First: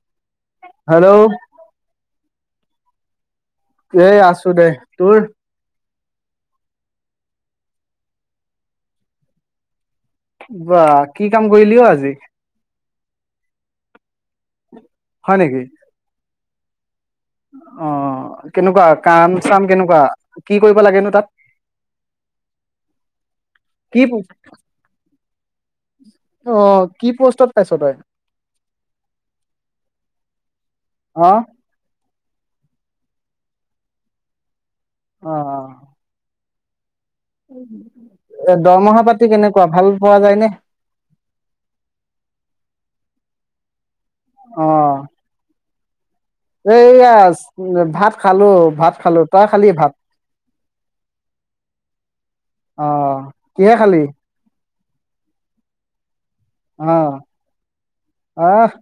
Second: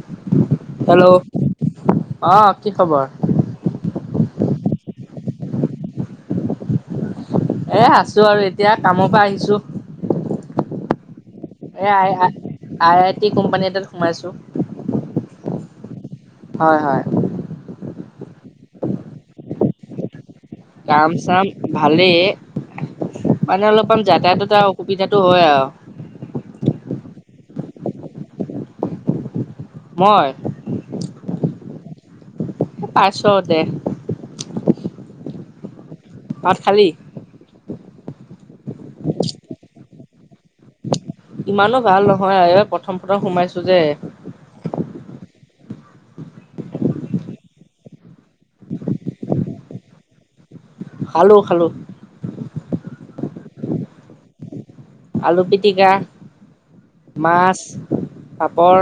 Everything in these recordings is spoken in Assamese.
[inaudible] হেল্ল' অ কি খবৰ এ আছো দে তোৰ এ আছো আৰু এতিয়া কামৰ পৰা আহিছো বা কি কাম কৰিলি এ অ আই আজি আই আই টি কোম্পানী এটাত সোমাইছোঁ হয় নেকি হয় হয় অ কেনেকুৱা কাম চাম কেনেকুৱা কি কৰিব কাম লাগেনো তাত চাম ভালেই মানে অলপমান কি যাতায়তৰ অসুবিধাটো হয় আৰু কত পাইছ তই মই অ পাইছোঁ আৰু দে অ অ ভাত খালি এ দৰমহা পাতি কেনেকুৱা ভাল পোৱা যায় নে ইমানো ভাল নহয় আইয়ো প্ৰথম প্ৰথম সোমাইছো যে অ এইয়া ভাত খালো ভাত খালো তই খালি ভাত খালোঁ খালোঁ অ কিহে খালি আলু পিটিকা অ মাছ পাপৰ বাঃ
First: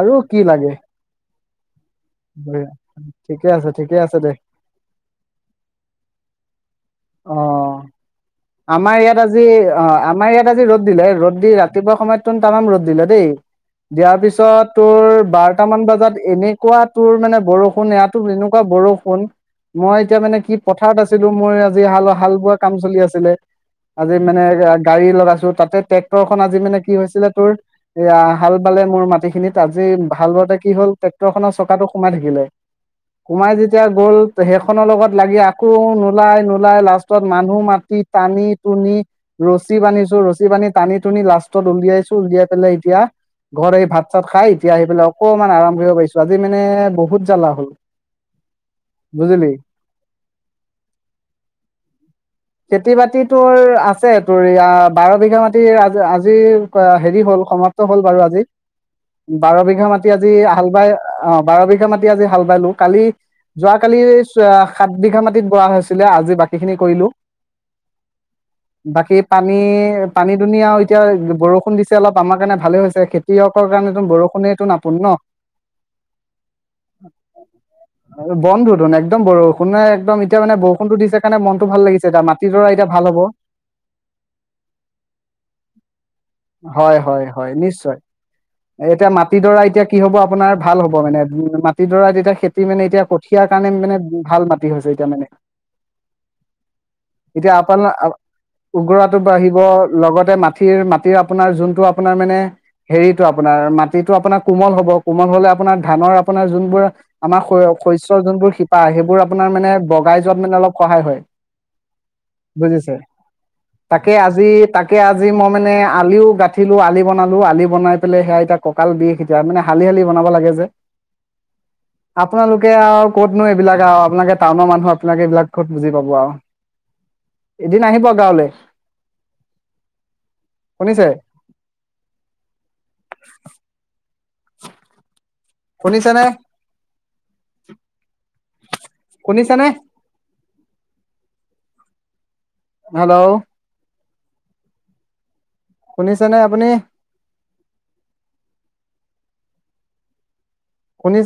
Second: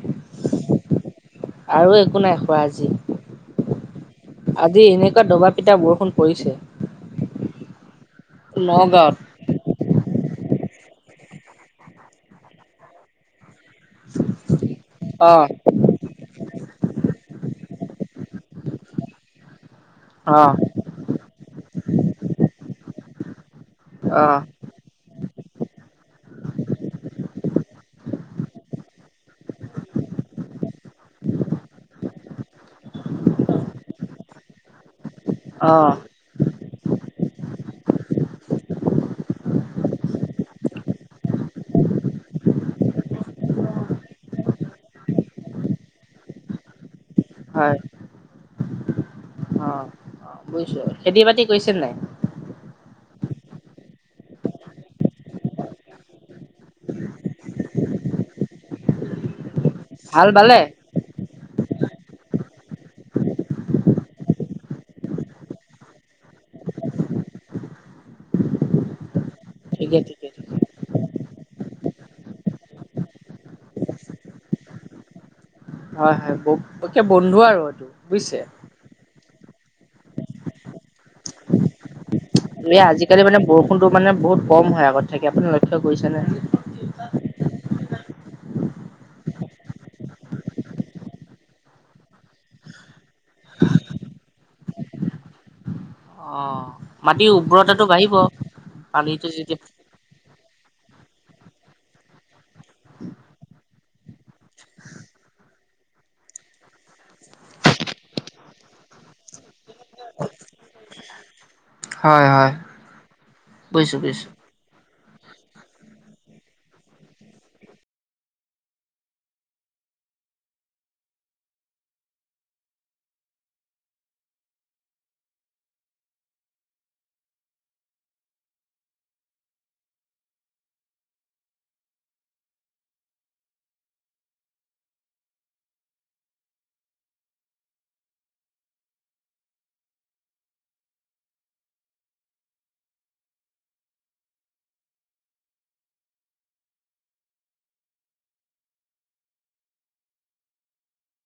আৰু কি লাগে আৰু একো নাই খোৱা আজি ঠিকে আছে ঠিকে আছে দে আজি এনেকুৱা দবা পিটা বৰষুণ পৰিছে অ আমাৰ নগাঁৱত ইয়াত আজি অ আমাৰ ইয়াত আজি ৰ'দ দিলে ৰ'দ দি ৰাতিপুৱা সময়ত তামাম ৰ'দ দিলে দেই দিয়াৰ পিছত তোৰ অ বাৰটামান বজাত এনেই কুৱা তোৰ মানে বৰষুণ ইয়াতো এনেকুৱা বৰষুণ মই এতিয়া মানে কি পথাৰত আছিলো মই আজি হাল হাল বোৱা কাম চলি আছিলে আজি অ মানে গাড়ী লগা তাতে ট্ৰেক্টৰ খন আজি মানে কি হৈছিলে তোৰ এ হাল বালে মোৰ মাটি খিনিত আজি হাল বতে কি হ'ল ট্ৰেক্টৰ খনৰ চকাটো সোমাই থাকিলে সোমাই যেতিয়া গ'ল সেইখনৰ লগত লাগি আকৌ অ অ নোলাই নো ওলাই লাষ্টত মানুহ মাতি টানি টুনি ৰছী বান্ধিছো ৰছী বান্ধি টানি টুনি লাষ্টত উলিয়াইছো উলিয়াই পেলাই এতিয়া ঘৰ ভাত চাত খাই এতিয়া আহি পেলাই অকমান আৰাম কৰিব পাৰিছো আজি মানে বহুত জ্বালা হল হয় বুজিলি বুছ খেতি বাতি কৈছে নাই খেতি বাতি তোৰ আছে তোৰ বাৰ বিঘা মাটিৰ আজি হেৰি হ'ল সমাপ্ত হল বাৰু আজি বাৰ বিঘা মাতি আজি হাল বাই অ বাৰ বিঘা মাটি আজি হাল বাইলো কালি যোৱা কালি সাত বিঘা মাটিতৰ হৈছে আজি বাকী খিনি কৰিলো বাকী পানী ঠিকে ঠিকে পানী দুন ঠিকে। আৰু এতিয়া বৰষুণ দিছে অলপ আমাৰ কাৰণে ভালে হৈছে খেতিয়কৰ কাৰণ বৰষুণটো নাপোন ন হয় হয় একে বন্ধু আৰু এইটো বুজিছে বন্ধুতোন একদম বৰষুণে একদম এতিয়া মানে ব টো দিছে কাৰণে মনটো ভাল লাগিছে য মাত এই আজিকালি মানে বৰষুণতো মানে বহুত কম হয় আগত থাকে আপুনি লক্ষ্য কৰিছেনেে ত এতিয়া মাটিডৰা এতিয়া কি হব আপোনাৰ ভাল হব মানে উ মাটিডৰা এতিয়া খেতি মানে এতিয়া কঠিয়াৰ কাৰণে মানে ভাল মাটি হৈছে এতিয়া মানে অ', মাটিৰ এতিয়া আপোন উৰ্বৰতাটো বাঢ়িব উগৰাটো পানীটো যেতিয়া বাঢ়িব লগতে ম মিৰ মাটিৰ আপোনাৰ যোনটো আপোনাৰ মানে হেৰিটো আপোনাৰ মাটিতো আপোনাৰ কোমল হ'ব কোমল হলে আপোনাৰ ধানৰ আপোনাৰ যোনবোৰ আমাৰ শস্ৰ যোনবোৰ শিপা সেইবোৰ আপোনাৰ মানে বগাই য মানে অলপ সহায় হয় হয় হয় বুজিছে বুজিছো তাকে বুজিছো। আজি তাকে আজি মই মানে আলিও গাঁঠিলো আলি বনালো আলি বনাই পেলাই সেয়া এতিয়া কঁকাল দি এতিয়া মানে হালি শালি বনাব লাগে যে আপোনালোকে আৰু ক'তনো এইবিলাক আৰু আপোনালোকে টাউনৰ মানুহৰ আপোনাক এইবিলাক কত বুজি পাব আৰু এদিন আহিব গাঁৱলৈ শুনিছে শুনিছানে শুনিছ নে হেল্ল' শুনিছে নে আপুনি শুনি